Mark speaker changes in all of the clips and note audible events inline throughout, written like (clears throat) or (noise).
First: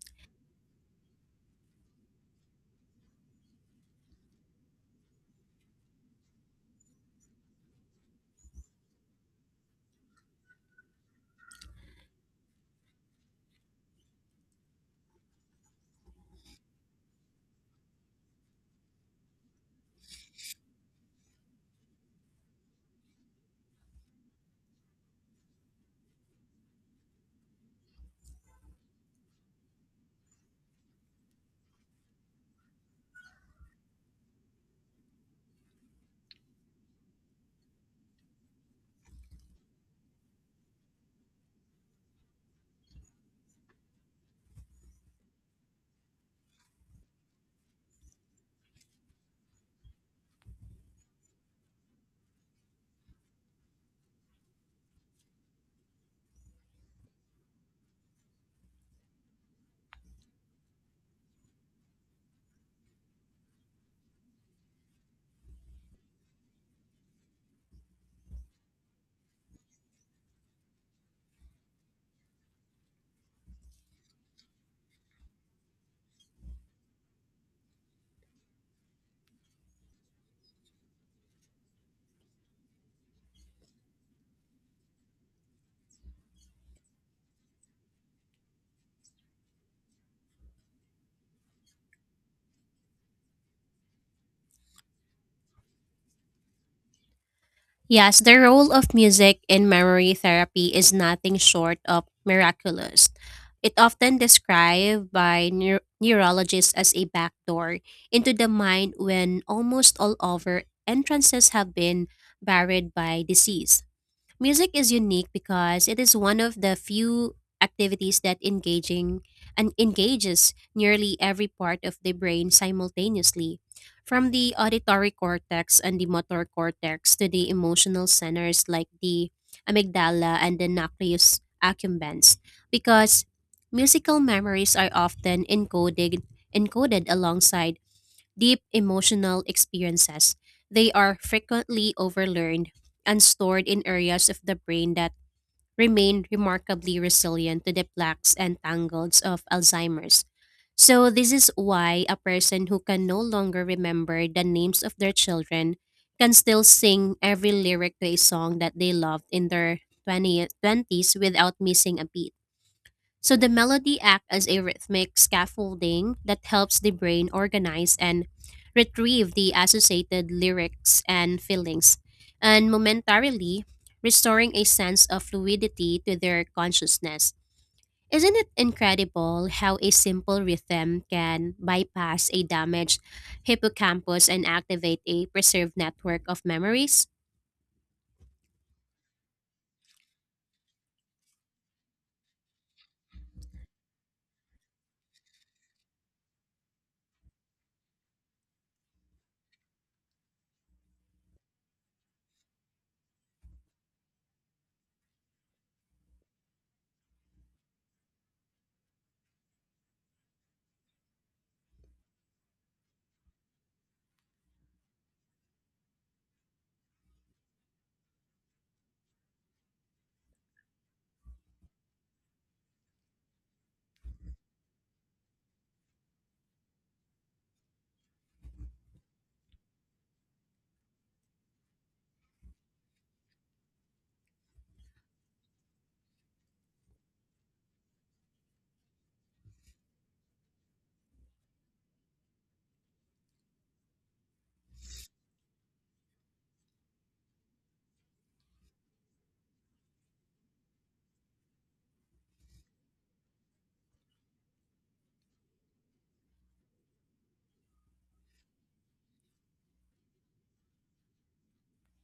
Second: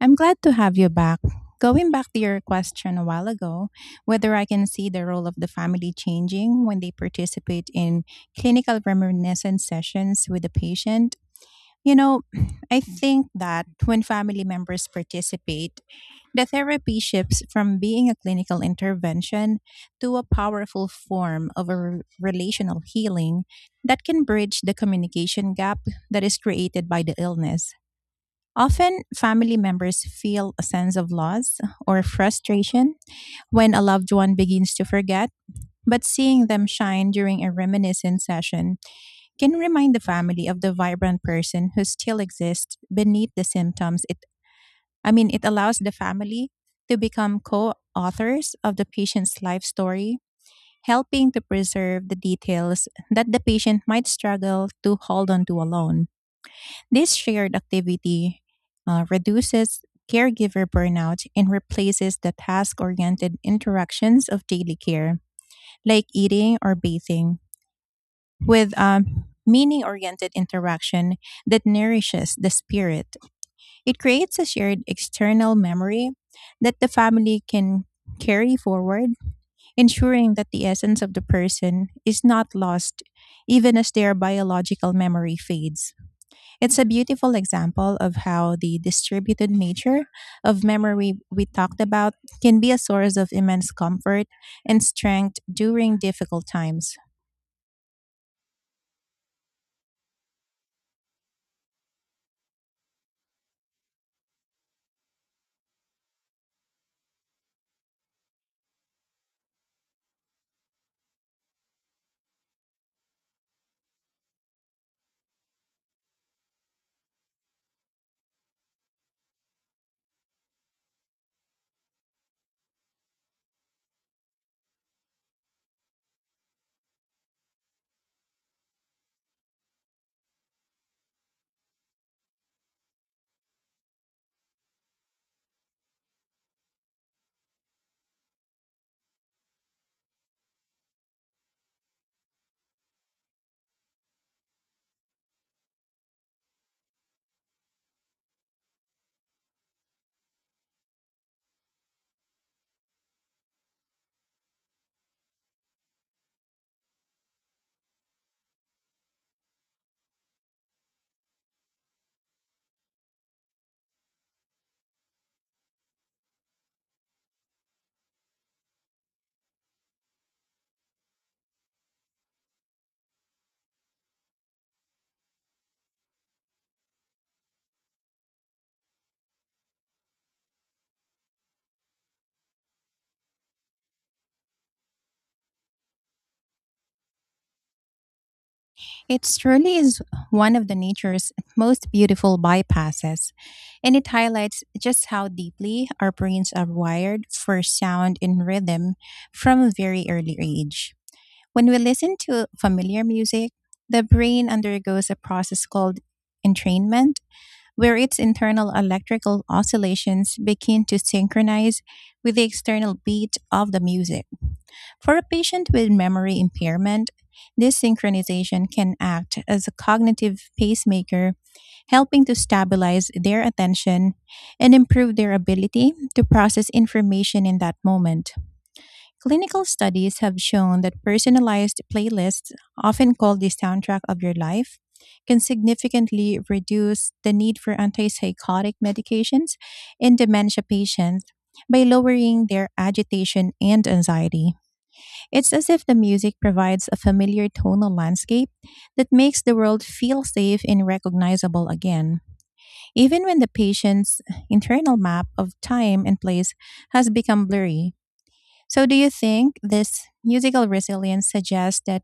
Speaker 1: I'm glad to have you back. Going back to your question a while ago, whether I can see the role of the family changing when they participate in clinical reminiscence sessions with the patient, you know, (clears throat) I think that when family members participate, the therapy shifts from being a clinical intervention to a powerful form of relational healing that can bridge the communication gap that is created by the illness. Often, family members feel a sense of loss or frustration when a loved one begins to forget, but seeing them shine during a reminiscence session can remind the family of the vibrant person who still exists beneath the symptoms. It allows the family to become co authors of the patient's life story, helping to preserve the details that the patient might struggle to hold on to alone. This shared activity reduces caregiver burnout and replaces the task oriented interactions of daily care, like eating or bathing, with a meaning oriented interaction that nourishes the spirit. It creates a shared external memory that the family can carry forward, ensuring that the essence of the person is not lost even as their biological memory fades. It's a beautiful example of how the distributed nature of memory we talked about can be a source of immense comfort and strength during difficult times.
Speaker 2: Yes, the role of music in memory therapy is nothing short of miraculous. It often described by neurologists as a backdoor into the mind when almost all other entrances have been buried by disease. Music is unique because it is one of the few activities that engaging and engages nearly every part of the brain simultaneously, from the auditory cortex and the motor cortex to the emotional centers like the amygdala and the nucleus accumbens. Because musical memories are often encoded alongside deep emotional experiences. They are frequently overlearned and stored in areas of the brain that remain remarkably resilient to the plaques and tangles of Alzheimer's. So, this is why a person who can no longer remember the names of their children can still sing every lyric to a song that they loved in their 20s without missing a beat. So the melody acts as a rhythmic scaffolding that helps the brain organize and retrieve the associated lyrics and feelings, and momentarily restoring a sense of fluidity to their consciousness. Isn't it incredible how a simple rhythm can bypass a damaged hippocampus and activate a preserved network of memories?
Speaker 1: It truly is one of the nature's most beautiful bypasses, and it highlights just how deeply our brains are wired for sound and rhythm from a very early age. When we listen to familiar music, the brain undergoes a process called entrainment where its internal electrical oscillations begin to synchronize with the external beat of the music. For a patient with memory impairment, this synchronization can act as a cognitive pacemaker, helping to stabilize their attention and improve their ability to process information in that moment. Clinical studies have shown that personalized playlists, often called the soundtrack of your life, can significantly reduce the need for antipsychotic medications in dementia patients by lowering their agitation and anxiety. It's as if the music provides a familiar tonal landscape that makes the world feel safe and recognizable again, even when the patient's internal map of time and place has become blurry. So, do you think this musical resilience suggests that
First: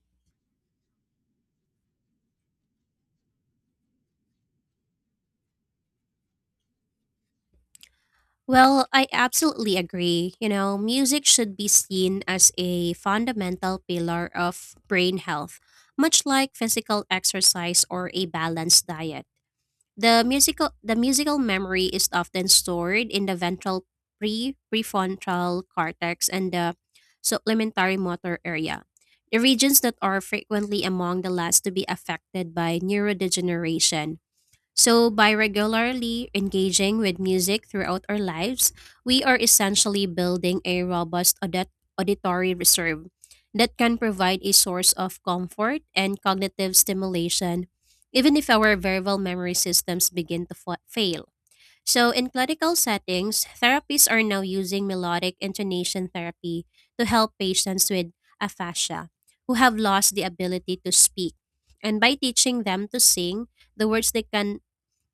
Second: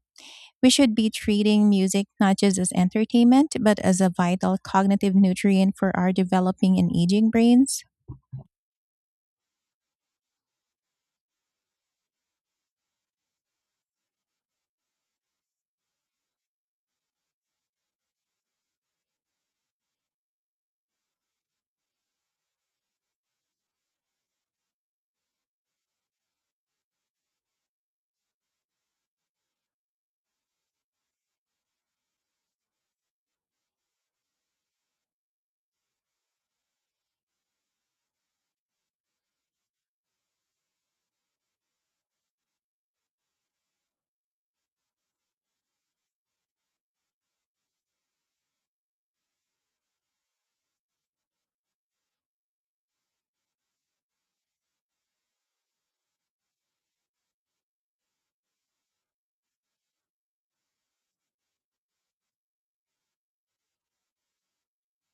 Speaker 1: we should be treating music not just as entertainment, but as a vital cognitive nutrient for our developing and aging brains?
Speaker 2: Well, I absolutely agree. You know, music should be seen as a fundamental pillar of brain health, much like physical exercise or a balanced diet. The musical memory is often stored in the ventral prefrontal cortex and the supplementary motor area, the regions that are frequently among the last to be affected by neurodegeneration. So, by regularly engaging with music throughout our lives, we are essentially building a robust auditory reserve that can provide a source of comfort and cognitive stimulation, even if our verbal memory systems begin to fail. So, in clinical settings, therapists are now using melodic intonation therapy to help patients with aphasia who have lost the ability to speak. And by teaching them to sing the words they can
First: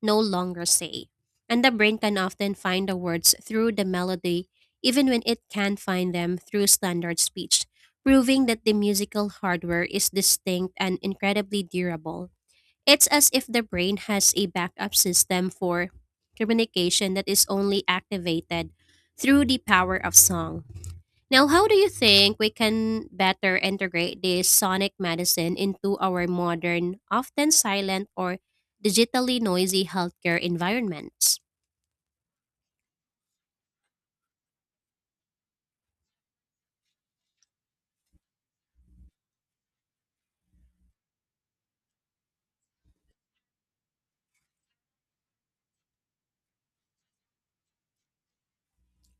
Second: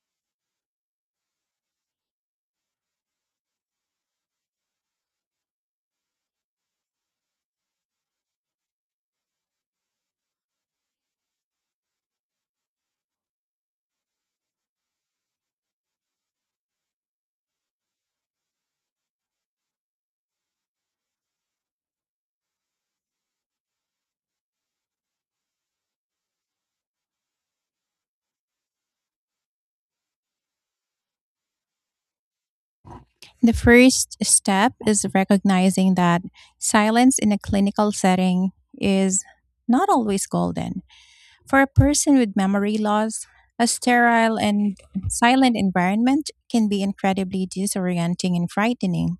Speaker 2: no longer say. And the brain can often find the words through the melody, even when it can't find them through standard speech, proving that the musical hardware is distinct and incredibly durable. It's as if the brain has a backup system for communication that is only activated through the power of song. Now, how do you think we can better integrate this sonic medicine into our modern, often silent or digitally noisy healthcare environments?
Speaker 1: The first step is recognizing that silence in a clinical setting is not always golden. For a person with memory loss, a sterile and silent environment can be incredibly disorienting and frightening.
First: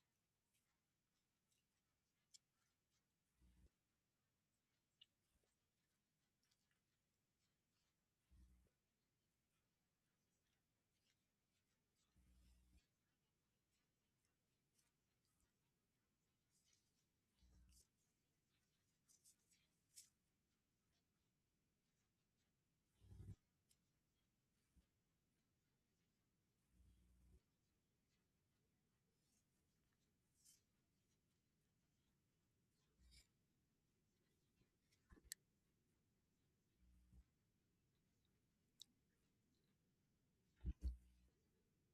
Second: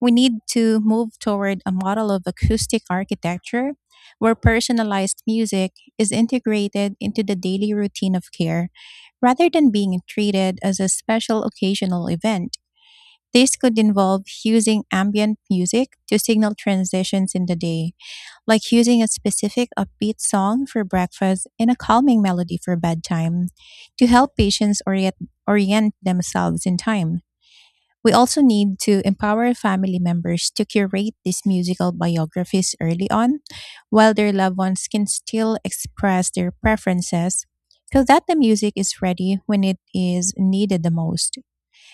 Speaker 1: We need to move toward a model of acoustic architecture where personalized music is integrated into the daily routine of care rather than being treated as a special occasional event. This could involve using ambient music to signal transitions in the day, like using a specific upbeat song for breakfast and a calming melody for bedtime to help patients orient themselves in time. We also need to empower family members to curate these musical biographies early on while their loved ones can still express their preferences so that the music is ready when it is needed the most.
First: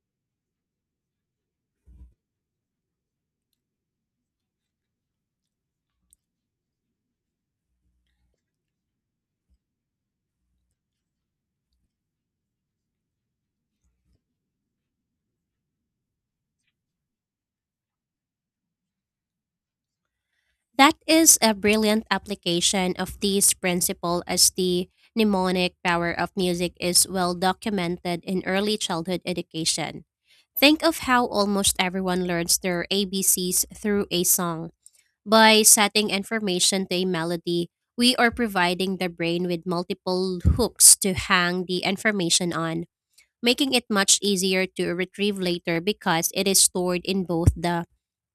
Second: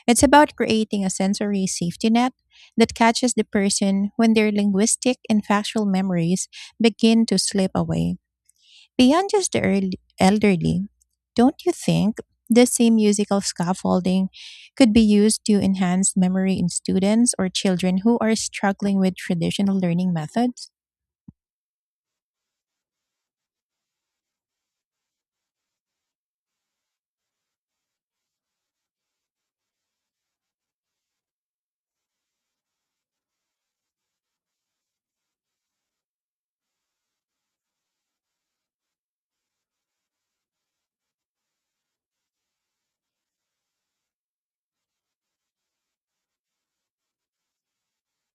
Speaker 1: It's about creating a sensory safety net that catches the person when their linguistic and factual memories begin to slip away. Beyond just the early, elderly, don't you think the same musical scaffolding could be used to enhance memory in students or children who are struggling with traditional learning methods?
Speaker 2: That is a brilliant application of this principle, as the mnemonic power of music is well documented in early childhood education. Think of how almost everyone learns their ABCs through a song. By setting information to a melody, we are providing the brain with multiple hooks to hang the information on, making it much easier to retrieve later because it is stored in both the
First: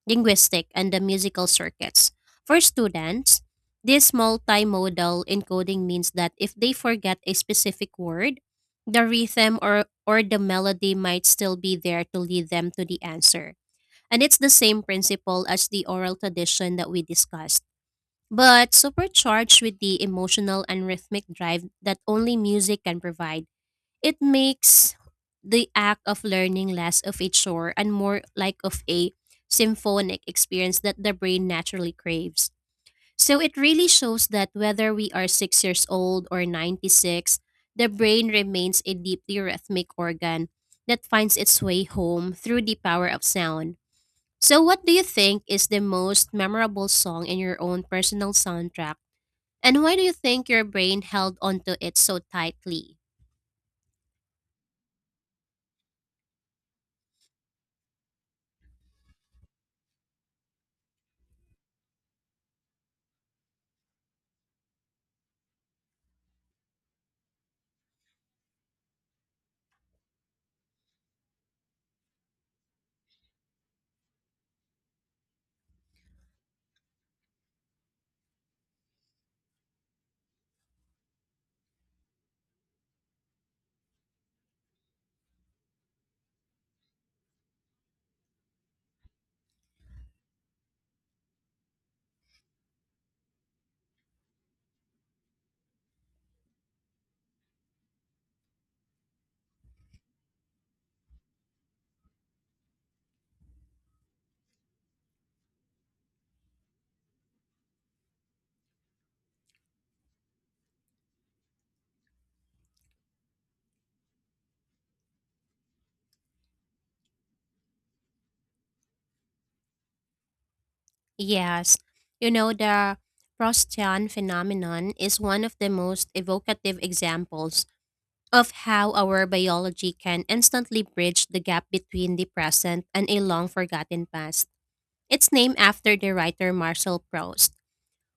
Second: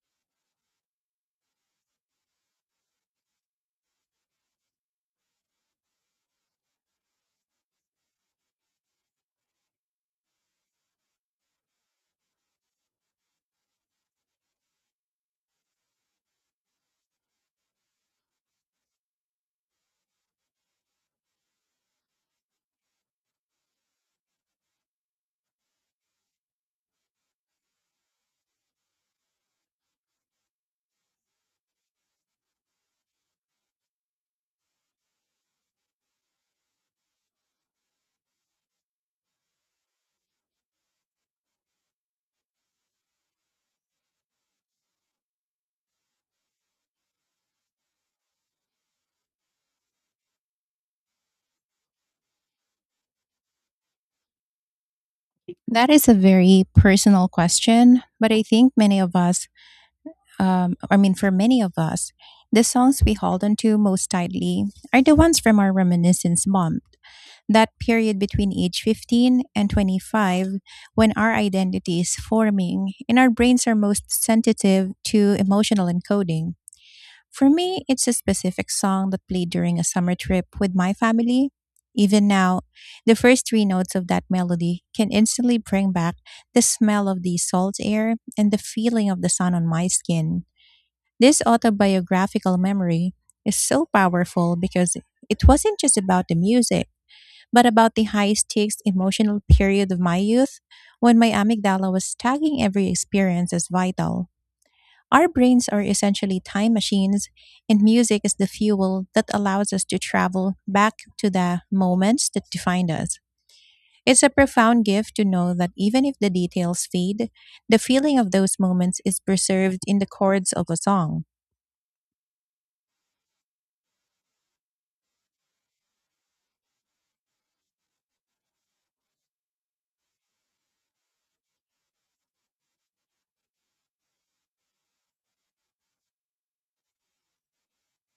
Speaker 2: linguistic and the musical circuits. For students, this multimodal encoding means that if they forget a specific word, the rhythm or the melody might still be there to lead them to the answer. And it's the same principle as the oral tradition that we discussed, but supercharged with the emotional and rhythmic drive that only music can provide. It makes the act of learning less of a chore and more like of a symphonic experience that the brain naturally craves. So it really shows that whether we are 6 years old or 96, the brain remains a deeply rhythmic organ that finds its way home through the power of sound. So what do you think is the most memorable song in your own personal soundtrack, and why do you think your brain held onto it so tightly?
Speaker 1: That is a very personal question, but I think many of us I mean, for many of us, the songs we hold onto most tightly are the ones from our reminiscence bump, that period between age 15 and 25 when our identity is forming and our brains are most sensitive to emotional encoding. For me, it's a specific song that played during a summer trip with my family. Even now, the first three notes of that melody can instantly bring back the smell of the salt air and the feeling of the sun on my skin. This autobiographical memory is so powerful because it wasn't just about the music, but about the high stakes emotional period of my youth when my amygdala was tagging every experience as vital. Our brains are essentially time machines, and music is the fuel that allows us to travel back to the moments that defined us. It's a profound gift to know that even if the details fade, the feeling of those moments is preserved in the chords of a song.
Speaker 2: Yes, you know, the Proustian phenomenon is one of the most evocative examples of how our biology can instantly bridge the gap between the present and a long forgotten past. It's named after the writer Marcel Proust,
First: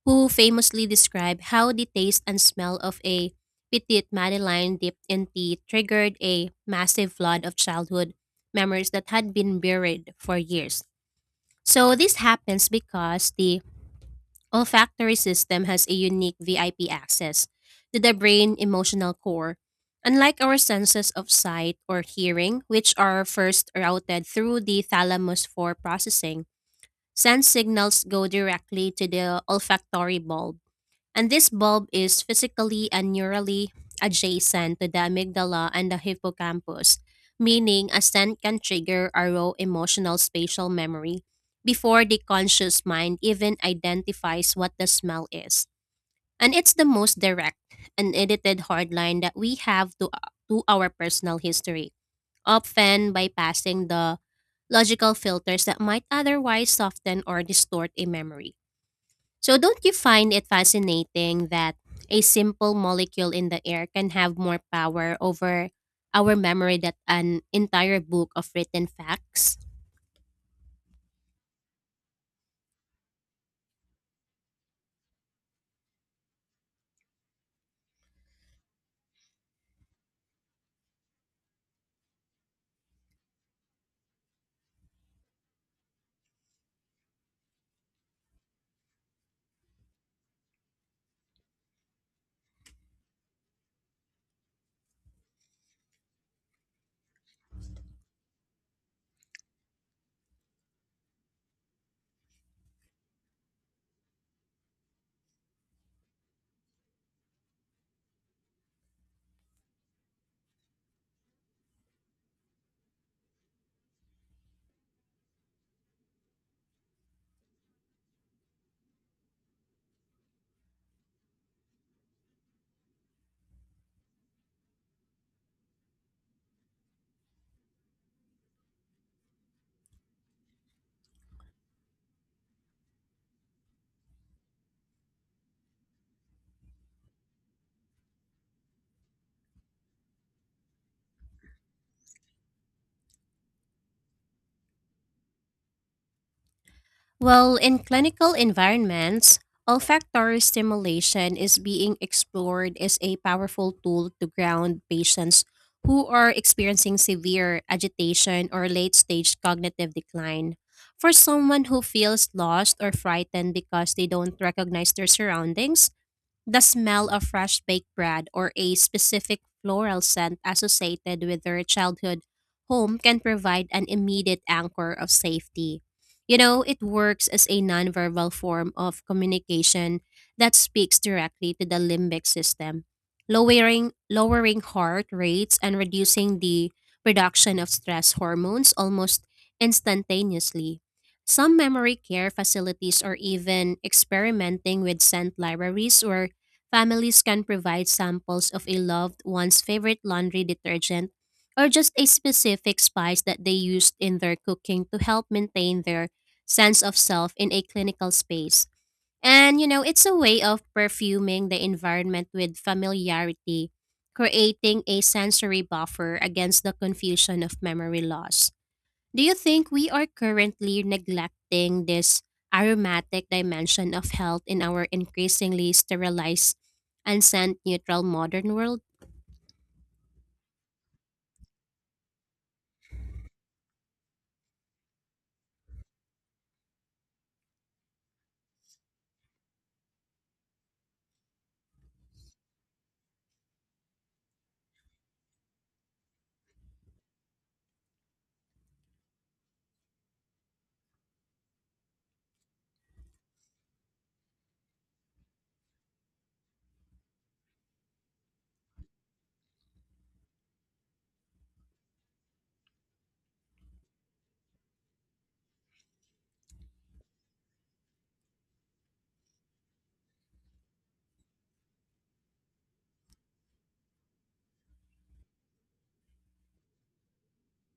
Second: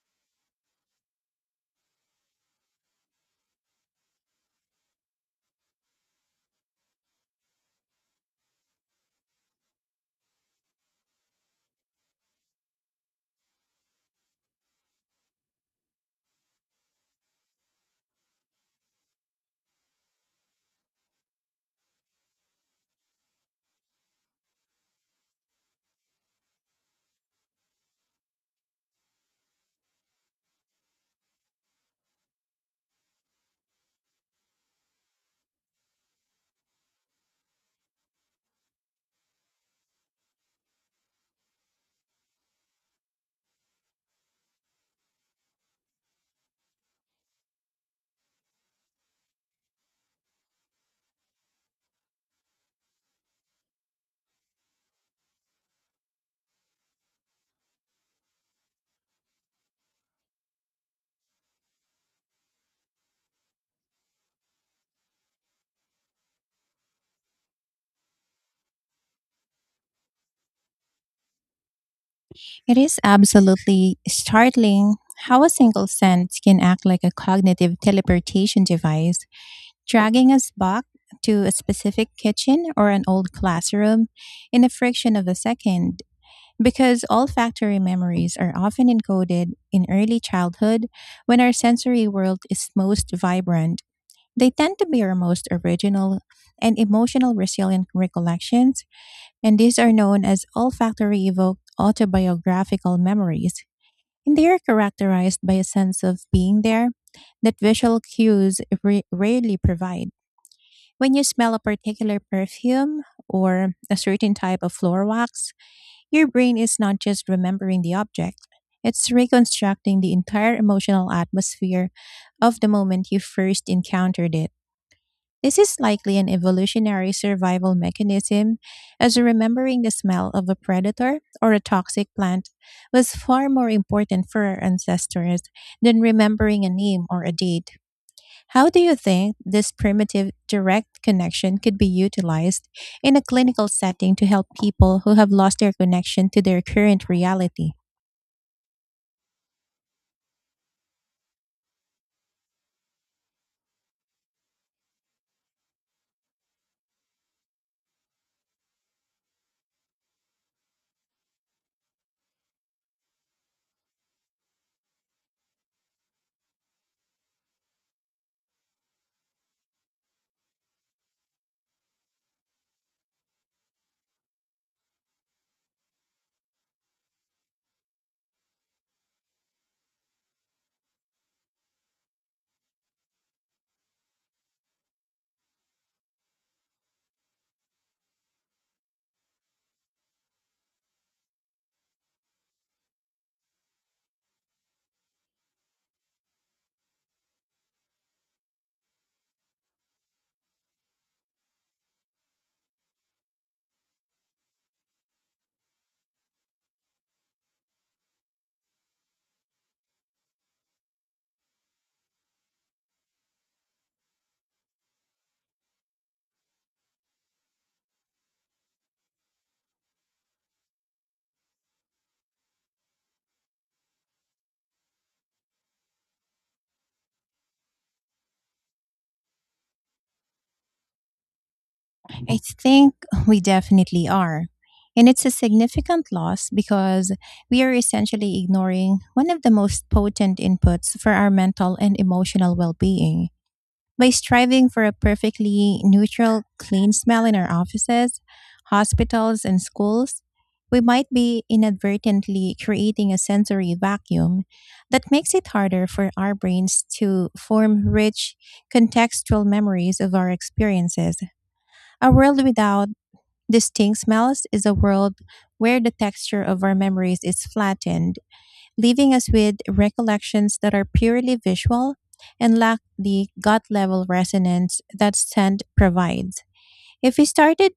Speaker 2: who famously described how the taste and smell of a petite madeleine dipped in tea triggered a massive flood of childhood memories that had been buried for years. So this happens because the olfactory system has a unique VIP access to the brain emotional core. Unlike our senses of sight or hearing, which are first routed through the thalamus for processing, sense signals go directly to the olfactory bulb, and this bulb is physically and neurally adjacent to the amygdala and the hippocampus, meaning a scent can trigger a raw emotional spatial memory before the conscious mind even identifies what the smell is. And it's the most direct and edited hardline that we have to our personal history, often bypassing the logical filters that might otherwise soften or distort a memory. So, don't you find it fascinating that a simple molecule in the air can have more power over our memory than an entire book of written facts?
Speaker 1: It is absolutely startling how a single scent can act like a cognitive teleportation device, dragging us back to a specific kitchen or an old classroom in a fraction of a second. Because olfactory memories are often encoded in early childhood when our sensory world is most vibrant, they tend to be our most original and emotional resilient recollections, and these are known as olfactory evoked autobiographical memories. And they are characterized by a sense of being there that visual cues rarely provide. When you smell a particular perfume or a certain type of floor wax, your brain is not just remembering the object, it's reconstructing the entire emotional atmosphere of the moment you first encountered it. This is likely an evolutionary survival mechanism, as remembering the smell of a predator or a toxic plant was far more important for our ancestors than remembering a name or a date. How do you think this primitive direct connection could be utilized in a clinical setting to help people who have lost their connection to their current
Speaker 2: Well,
Speaker 1: reality?
Speaker 2: in clinical environments, olfactory stimulation is being explored as a powerful tool to ground patients who are experiencing severe agitation or late stage cognitive decline. For someone who feels lost or frightened because they don't recognize their surroundings, the smell of fresh baked bread or a specific floral scent associated with their childhood home can provide an immediate anchor of safety. You know, it works as a nonverbal form of communication that speaks directly to the limbic system, lowering heart rates and reducing the production of stress hormones almost instantaneously. Some memory care facilities are even experimenting with scent libraries where families can provide samples of a loved one's favorite laundry detergent or just a specific spice that they used in their cooking to help maintain their sense of self in a clinical space. And you know, it's a way of perfuming the environment with familiarity, creating a sensory buffer against the confusion of memory loss. Do you think we are currently neglecting this aromatic dimension of health in our increasingly sterilized and scent neutral modern world?
Speaker 1: I think we definitely are. And it's a significant loss because we are essentially ignoring one of the most potent inputs for our mental and emotional well being. By striving for a perfectly neutral, clean smell in our offices, hospitals, and schools, we might be inadvertently creating a sensory vacuum that makes it harder for our brains to form rich, contextual memories of our experiences. A world without distinct smells is a world where the texture of our memories is flattened, leaving us with recollections that are purely visual and lack the gut level resonance that scent provides. If we started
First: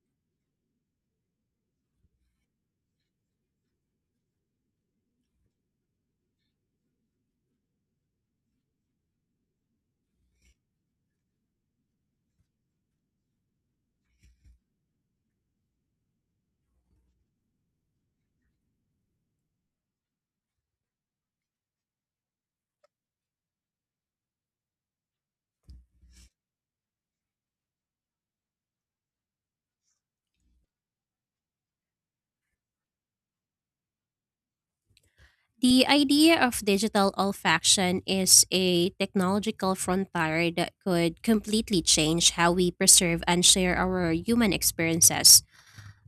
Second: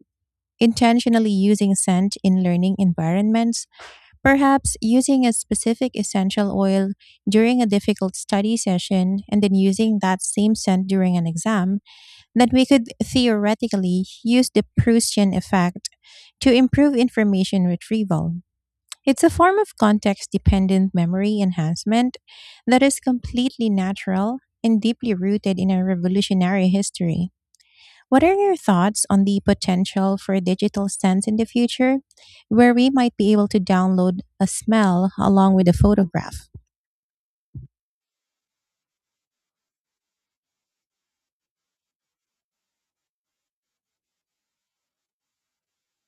Speaker 1: intentionally using scent in learning environments, perhaps using a specific essential oil during a difficult study session and then using that same scent during an exam, that we could theoretically use the Prussian effect to improve information retrieval. It's a form of context dependent memory enhancement that is completely natural and deeply rooted in our revolutionary history. What are your thoughts on the potential for a digital sense in the future, where we might be able to download a smell along with a
Speaker 2: The idea
Speaker 1: photograph?
Speaker 2: of digital olfaction is a technological frontier that could completely change how we preserve and share our human experiences.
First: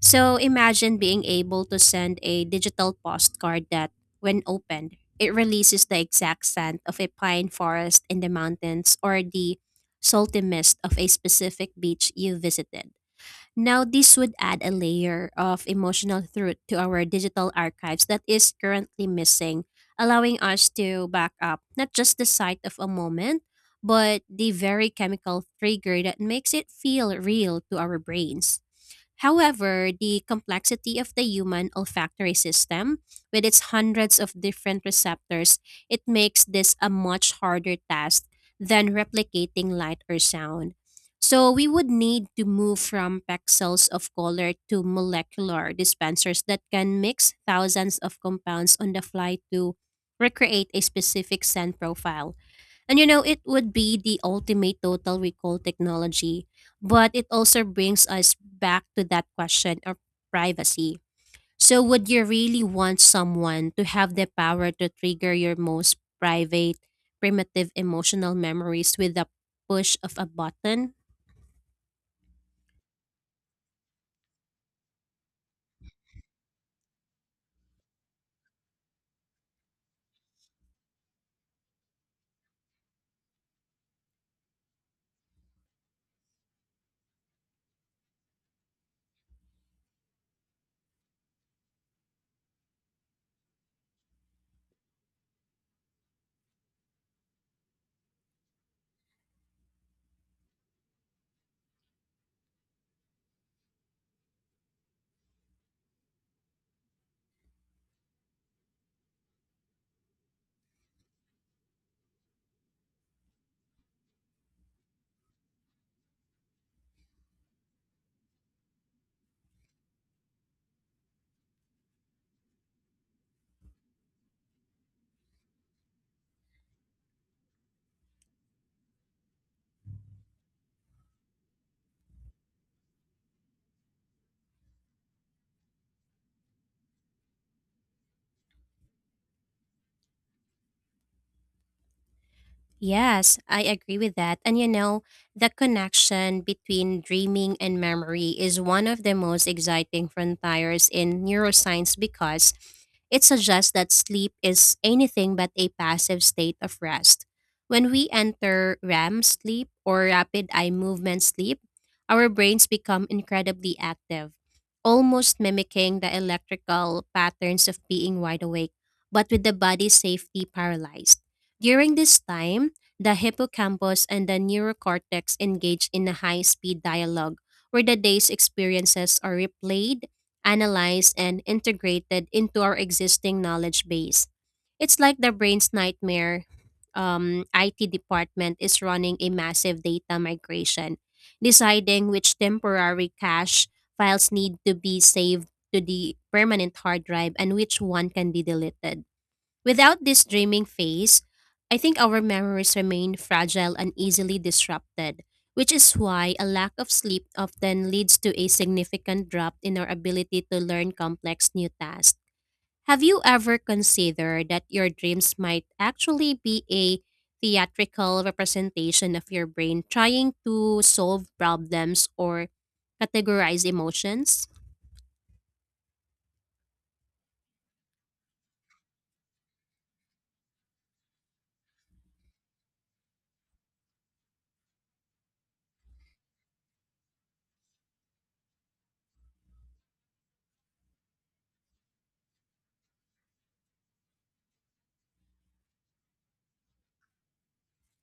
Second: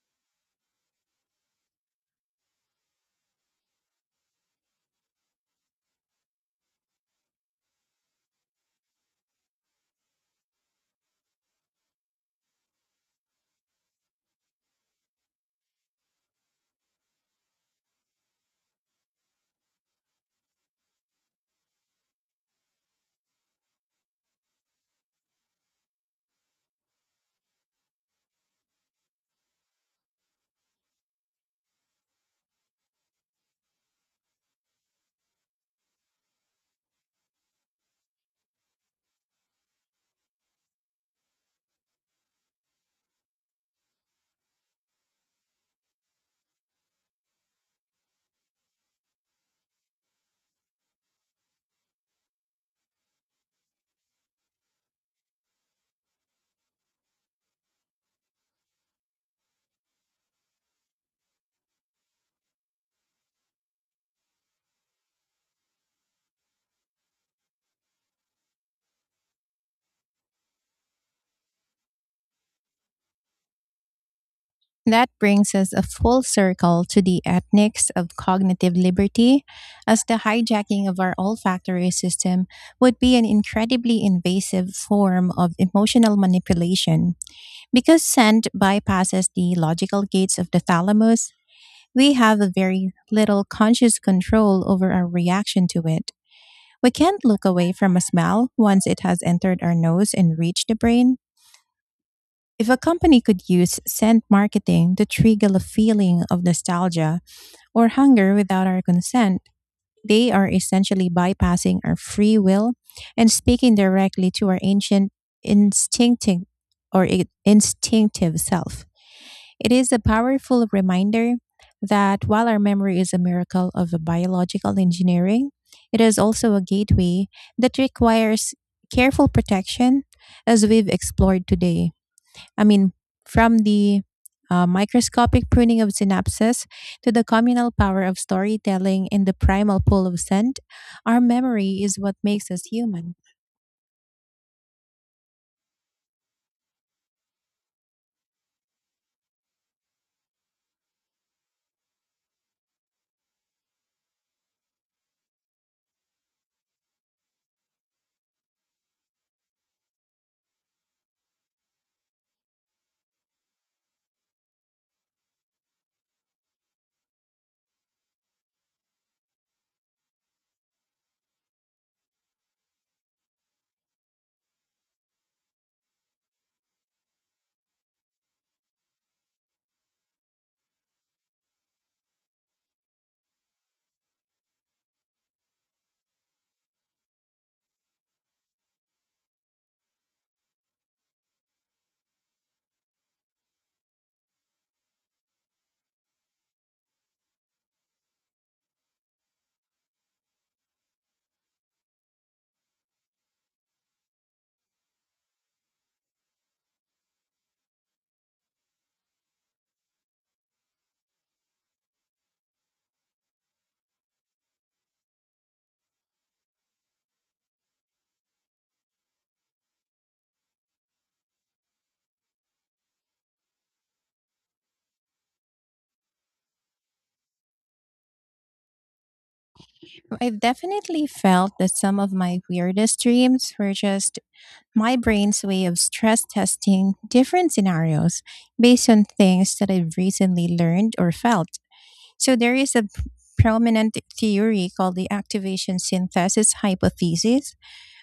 Speaker 2: So imagine being able to send a digital postcard that, when opened, it releases the exact scent of a pine forest in the mountains or the salty mist of a specific beach you visited. Now, this would add a layer of emotional truth to our digital archives that is currently missing, allowing us to back up not just the sight of a moment, but the very chemical trigger that makes it feel real to our brains. However, the complexity of the human olfactory system, with its hundreds of different receptors, it makes this a much harder task than replicating light or sound. So we would need to move from pixels of color to molecular dispensers that can mix thousands of compounds on the fly to recreate a specific scent profile. And you know, it would be the ultimate total recall technology, but it also brings us back to that question of privacy. So, would you really want someone to have the power to trigger your most private, primitive emotional memories with the push of a button?
Speaker 1: That brings us a full circle to the ethics of cognitive liberty, as the hijacking of our olfactory system would be an incredibly invasive form of emotional manipulation. Because scent bypasses the logical gates of the thalamus, we have a very little conscious control over our reaction to it. We can't look away from a smell once it has entered our nose and reached the brain. If a company could use scent marketing to trigger a feeling of nostalgia or hunger without our consent, they are essentially bypassing our free will and speaking directly to our ancient instinctive instinctive self. It is a powerful reminder that while our memory is a miracle of a biological engineering, it is also a gateway that requires careful protection as we've explored today. I mean, from the microscopic pruning of synapses to the communal power of storytelling and the primal pull of scent, our memory is what makes us human.
Speaker 2: Yes, I agree with that. And you know, the connection between dreaming and memory is one of the most exciting frontiers in neuroscience because it suggests that sleep is anything but a passive state of rest. When we enter REM sleep, or rapid eye movement sleep, our brains become incredibly active, almost mimicking the electrical patterns of being wide awake, but with the body safely paralyzed. During this time, the hippocampus and the neurocortex engage in a high speed dialogue where the day's experiences are replayed, analyzed, and integrated into our existing knowledge base. It's like the brain's nightmare IT department is running a massive data migration, deciding which temporary cache files need to be saved to the permanent hard drive and which one can be deleted. Without this dreaming phase, I think our memories remain fragile and easily disrupted, which is why a lack of sleep often leads to a significant drop in our ability to learn complex new tasks. Have you ever considered that your dreams might actually be a theatrical representation of your brain trying to solve problems or categorize emotions?
Speaker 1: I've definitely felt that some of my weirdest dreams were just my brain's way of stress testing different scenarios based on things that I've recently learned or felt. So there is a prominent theory called the activation synthesis hypothesis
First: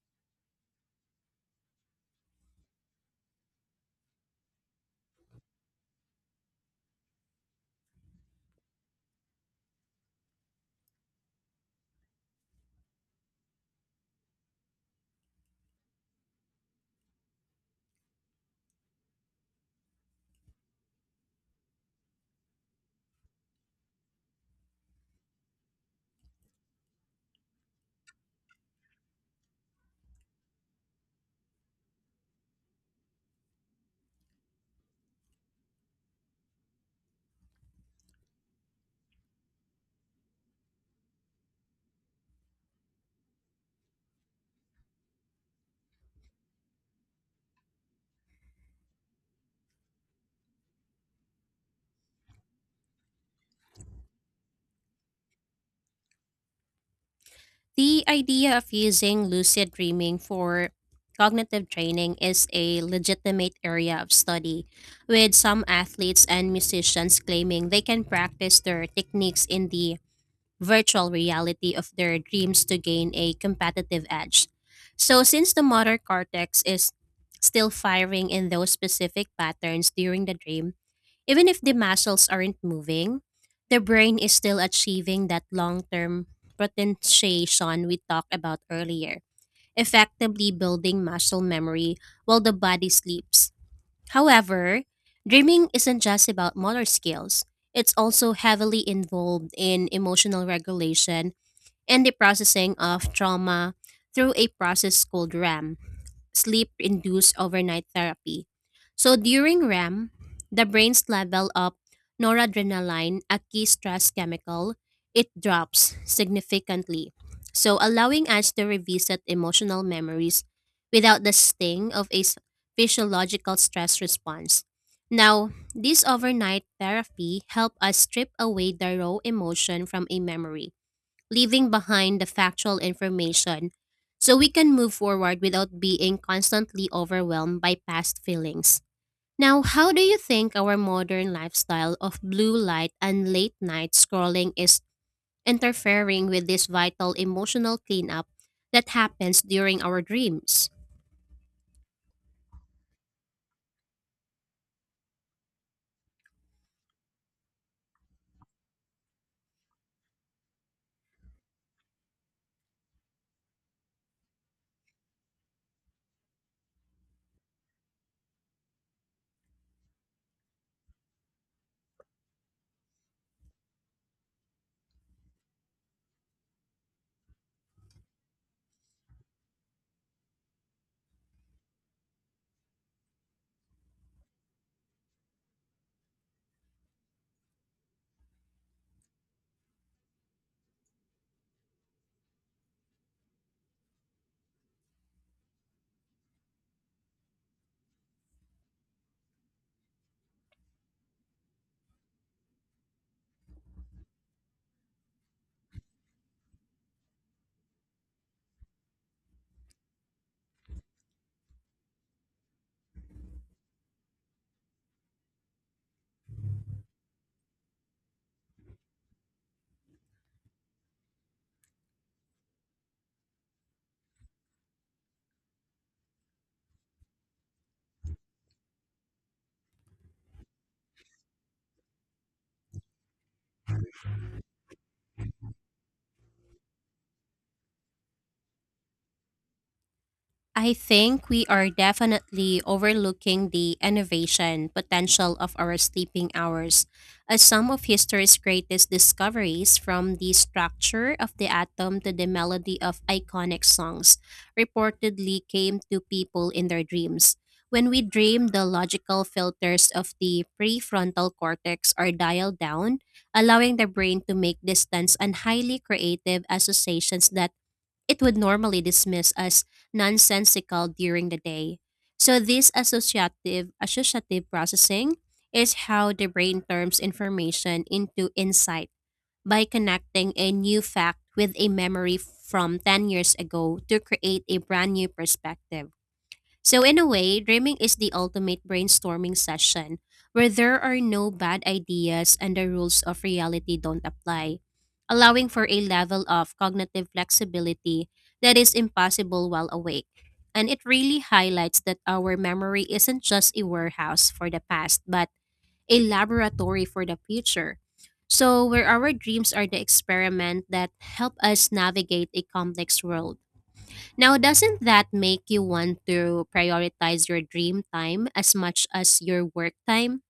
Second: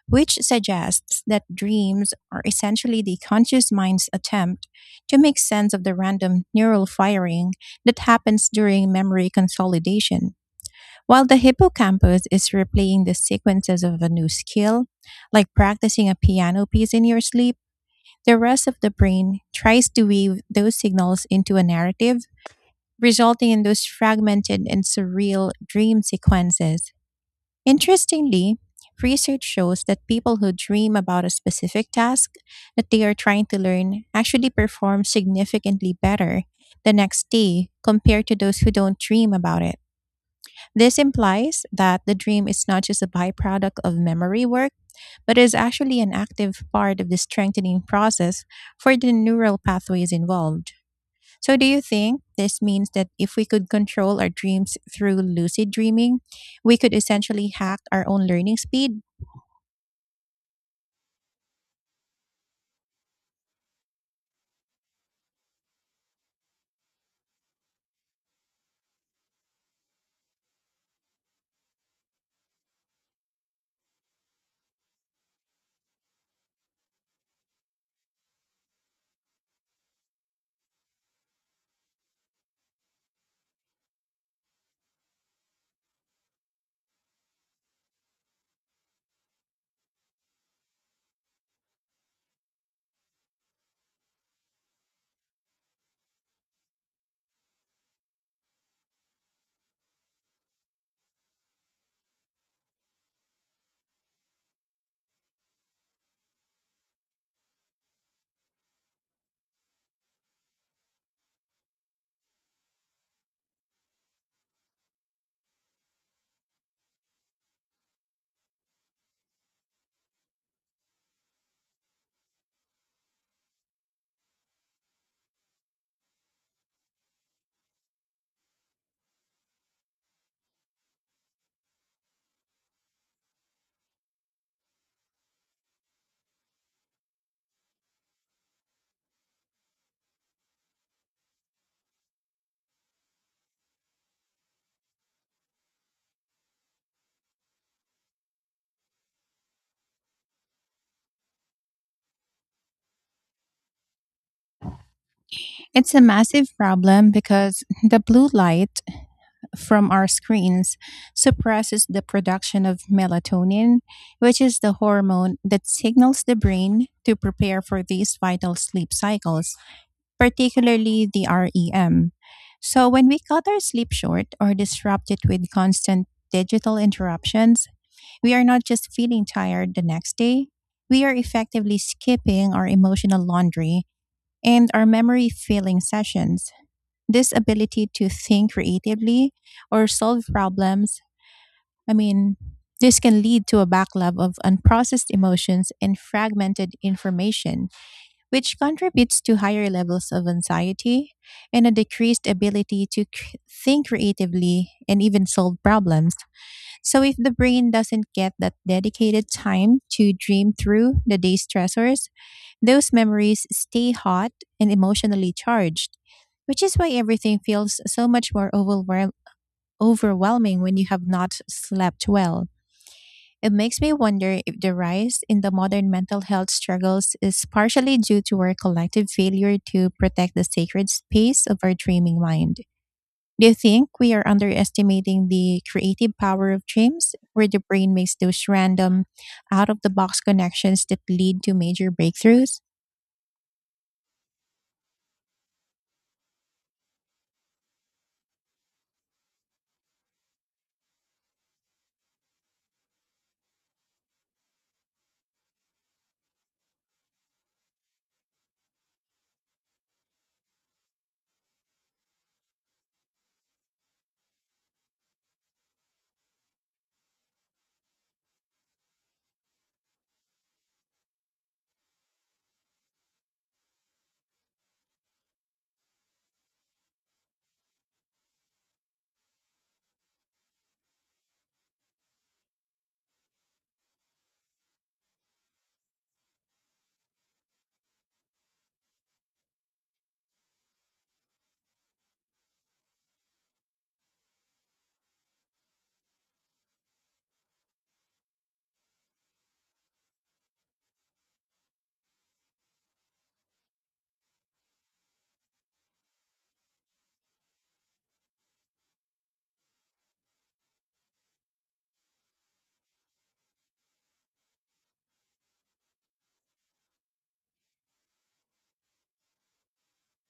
Speaker 1: which suggests that dreams are essentially the conscious mind's attempt to make sense of the random neural firing that happens during memory consolidation. While the hippocampus is replaying the sequences of a new skill, like practicing a piano piece in your sleep, the rest of the brain tries to weave those signals into a narrative, resulting in those fragmented and surreal dream sequences. Interestingly, research shows that people who dream about a specific task that they are trying to learn actually perform significantly better the next day compared to those who don't dream about it. This implies that the dream is not just a byproduct of memory work, but is actually an active part of the strengthening process for the neural pathways involved. So, do you think this means that if we could control our dreams through lucid dreaming, we could essentially hack
Speaker 2: The
Speaker 1: our own
Speaker 2: idea
Speaker 1: learning
Speaker 2: of
Speaker 1: speed?
Speaker 2: using lucid dreaming for cognitive training is a legitimate area of study, with some athletes and musicians claiming they can practice their techniques in the virtual reality of their dreams to gain a competitive edge. So, since the motor cortex is still firing in those specific patterns during the dream, even if the muscles aren't moving, the brain is still achieving that long term potentiation we talked about earlier, effectively building muscle memory while the body sleeps. However, dreaming isn't just about motor skills, it's also heavily involved in emotional regulation and the processing of trauma through a process called RAM sleep induced overnight therapy. So during REM, the brain's level of noradrenaline, a key stress chemical, it drops significantly. So allowing us to revisit emotional memories without the sting of a physiological stress response. Now, this overnight therapy help us strip away the raw emotion from a memory, leaving behind the factual information, so we can move forward without being constantly overwhelmed by past feelings. Now, how do you think our modern lifestyle of blue light and late night scrolling is interfering with this vital emotional cleanup that happens during our dreams?
Speaker 1: It's a massive problem because the blue light from our screens suppresses the production of melatonin, which is the hormone that signals the brain to prepare for these vital sleep cycles, particularly the REM. So, when we cut our sleep short or disrupt it with constant digital interruptions, we are not just feeling tired the next day, we are effectively skipping our emotional laundry and our memory filling sessions. This ability to think creatively or solve problems, I mean, this can lead to a backlog of unprocessed emotions and fragmented information, which contributes to higher levels of anxiety and a decreased ability to think creatively and even solve problems. So if the brain doesn't get that dedicated time to dream through the day's stressors, those memories stay hot and emotionally charged, which is why everything feels so much more overwhelming when you have not slept well. It makes me wonder if the rise in the modern mental health struggles is partially due to our collective failure to protect the sacred space of our dreaming mind. Do you think we are underestimating the creative power of dreams, where the brain makes those random, out of the box
Speaker 2: I
Speaker 1: connections that
Speaker 2: think
Speaker 1: lead
Speaker 2: we
Speaker 1: to
Speaker 2: are
Speaker 1: major
Speaker 2: definitely
Speaker 1: breakthroughs?
Speaker 2: overlooking the innovation potential of our sleeping hours, as some of history's greatest discoveries, from the structure of the atom to the melody of iconic songs, reportedly came to people in their dreams. When we dream, the logical filters of the prefrontal cortex are dialed down, allowing the brain to make distance and highly creative associations that it would normally dismiss as nonsensical during the day. So this associative processing is how the brain turns information into insight by connecting a new fact with a memory from 10 years ago to create a brand new perspective. So, in a way, dreaming is the ultimate brainstorming session where there are no bad ideas and the rules of reality don't apply, allowing for a level of cognitive flexibility that is impossible while awake. And it really highlights that our memory isn't just a warehouse for the past, but a laboratory for the future. So, where our dreams are the experiment that help us navigate a complex world. Now, doesn't that make you want to prioritize your dream time as much as your work time?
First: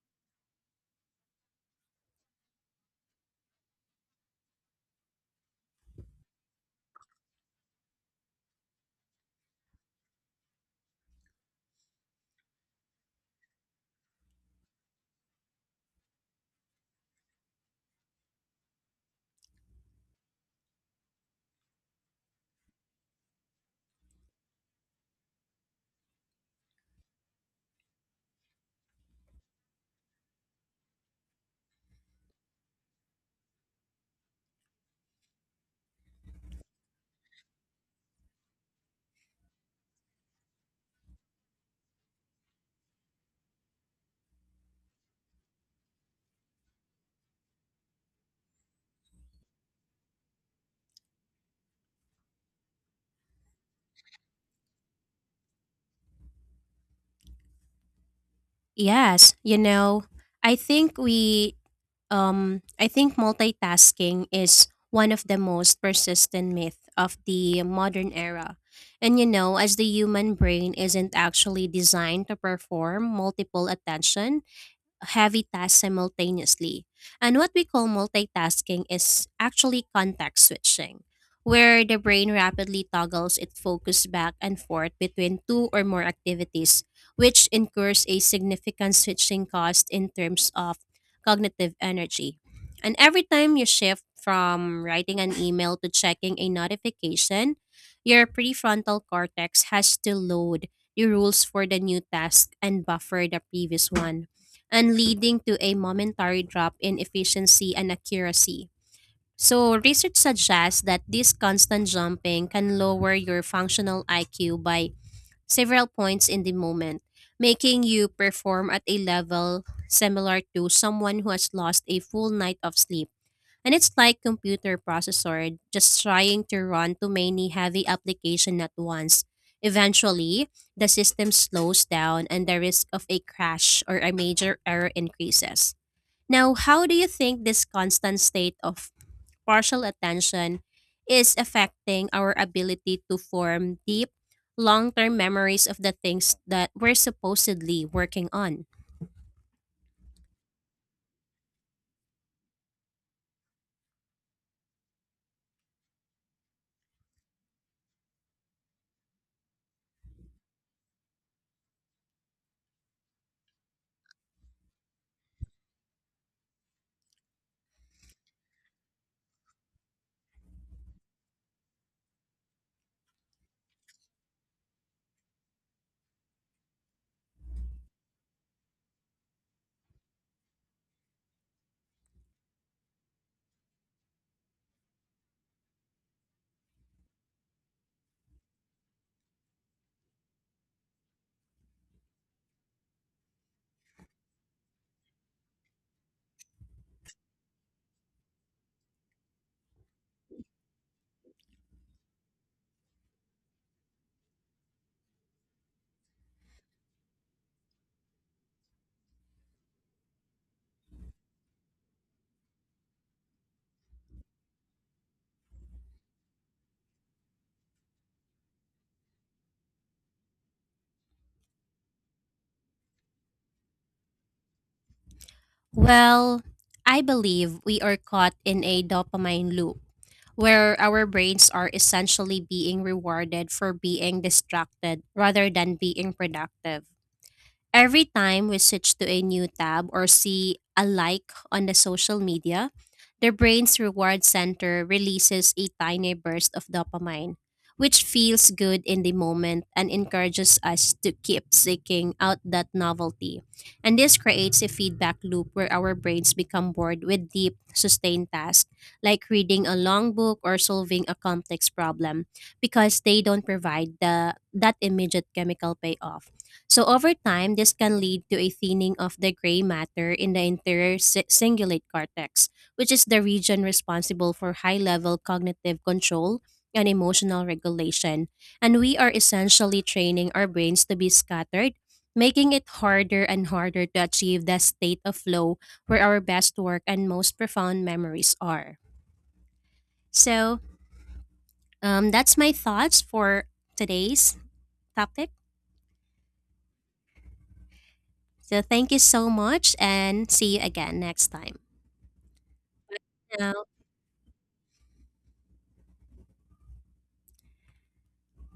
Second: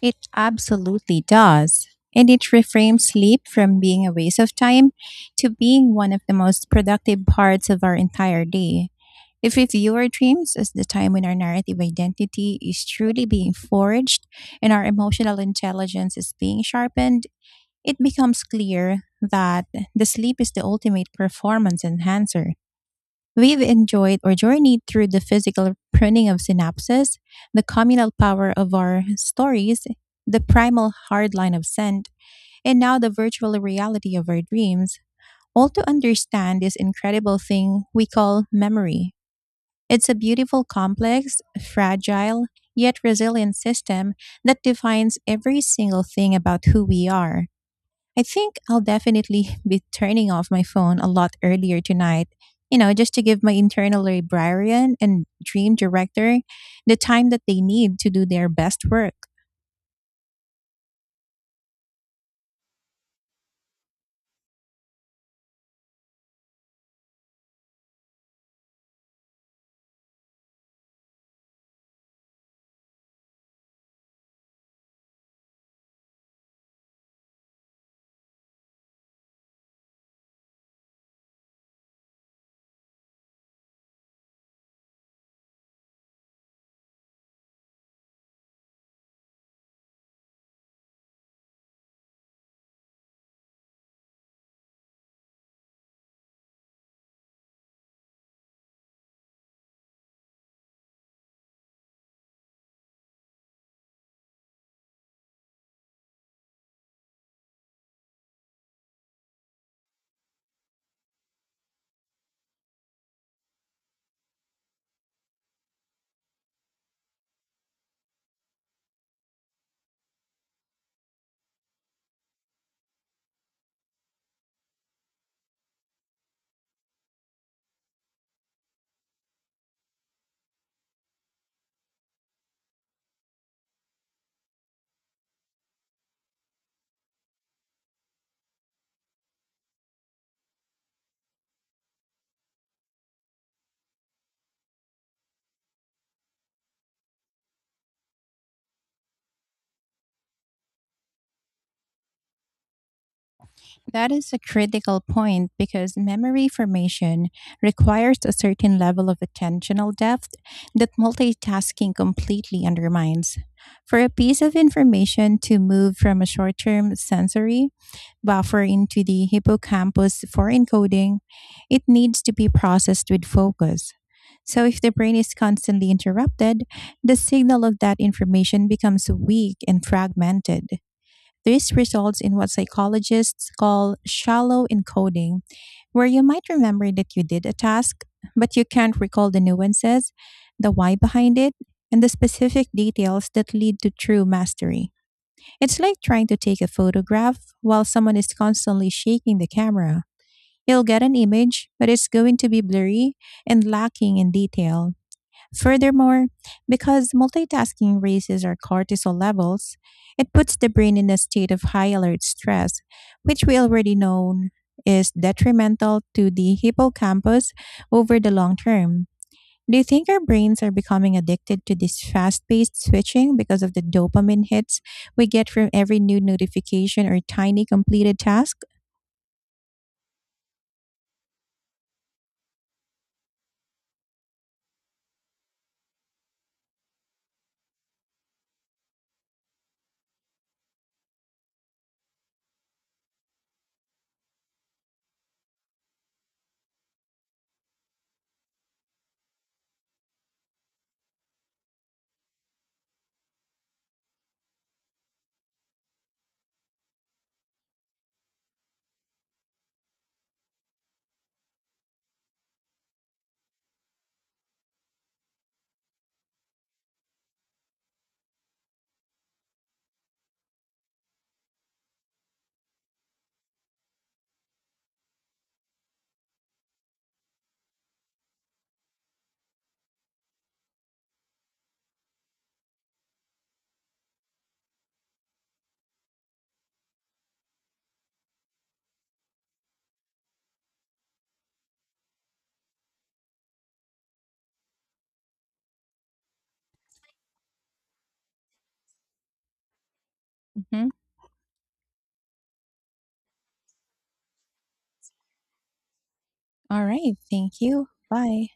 Speaker 1: It absolutely does. And it reframes sleep from being a waste of time to being one of the most productive parts of our entire day. If we view our dreams as the time when our narrative identity is truly being forged and our emotional intelligence is being sharpened, it becomes clear that the sleep is the ultimate performance enhancer. We've enjoyed or journeyed through the physical pruning of synapses, the communal power of our stories, the primal hard line of scent, and now the virtual reality of our dreams, all to understand this incredible thing we call memory. It's a beautiful, complex, fragile, yet resilient system that defines every single thing about who we are. I think I'll definitely (laughs) be turning off my phone a lot earlier tonight, you know, just to give my internal librarian and dream director the time that they need to do their best work.
Speaker 2: Yes, you know, I think we I think multitasking is one of the most persistent myth of the modern era. And you know, as the human brain isn't actually designed to perform multiple attention, heavy tasks simultaneously. And what we call multitasking is actually context switching, where the brain rapidly toggles its focus back and forth between two or more activities, which incurs a significant switching cost in terms of cognitive energy. And every time you shift from writing an email to checking a notification, your prefrontal cortex has to load the rules for the new task and buffer the previous one, and leading to a momentary drop in efficiency and accuracy. So, research suggests that this constant jumping can lower your functional IQ by several points in the moment, making you perform at a level similar to someone who has lost a full night of sleep. And it's like computer processor just trying to run too many heavy application at once. Eventually, the system slows down and the risk of a crash or a major error increases. Now, how do you think this constant state of partial attention is affecting our ability to form deep, long term memories of the things that we're supposedly working on?
Speaker 1: That is a critical point because memory formation requires a certain level of attentional depth that multitasking completely undermines. For a piece of information to move from a short term sensory buffer into the hippocampus for encoding, it needs to be processed with focus. So, if the brain is constantly interrupted, the signal of that information becomes weak and fragmented. This results in what psychologists call shallow encoding, where you might remember that you did a task, but you can't recall the nuances, the why behind it, and the specific details that lead to true mastery. It's like trying to take a photograph while someone is constantly shaking the camera. You'll get an image, but it's going to be blurry and lacking in detail. Furthermore, because multitasking raises our cortisol levels, it puts the brain in a state of high alert stress, which we already know is detrimental to the hippocampus over the long term. Do you think our brains are becoming addicted to this fast paced switching because of the dopamine hits we get from every new
Speaker 2: Well, I
Speaker 1: notification or
Speaker 2: believe
Speaker 1: tiny
Speaker 2: we are
Speaker 1: completed
Speaker 2: caught
Speaker 1: task?
Speaker 2: in a dopamine loop where our brains are essentially being rewarded for being distracted rather than being productive. Every time we switch to a new tab or see a like on the social media, the brain's reward center releases a tiny burst of dopamine, which feels good in the moment and encourages us to keep seeking out that novelty. And this creates a feedback loop where our brains become bored with deep, sustained tasks, like reading a long book or solving a complex problem, because they don't provide that immediate chemical payoff. So over time, this can lead to a thinning of the gray matter in the interior cingulate cortex, which is the region responsible for high-level cognitive control and emotional regulation. And we are essentially training our brains to be scattered, making it harder and harder to achieve that state of flow where our best work and most profound memories are. So that's my thoughts for today's topic. So thank you so much and see you
Speaker 1: Mhm.
Speaker 2: again next time. Yeah,
Speaker 1: All right. Thank you. Bye.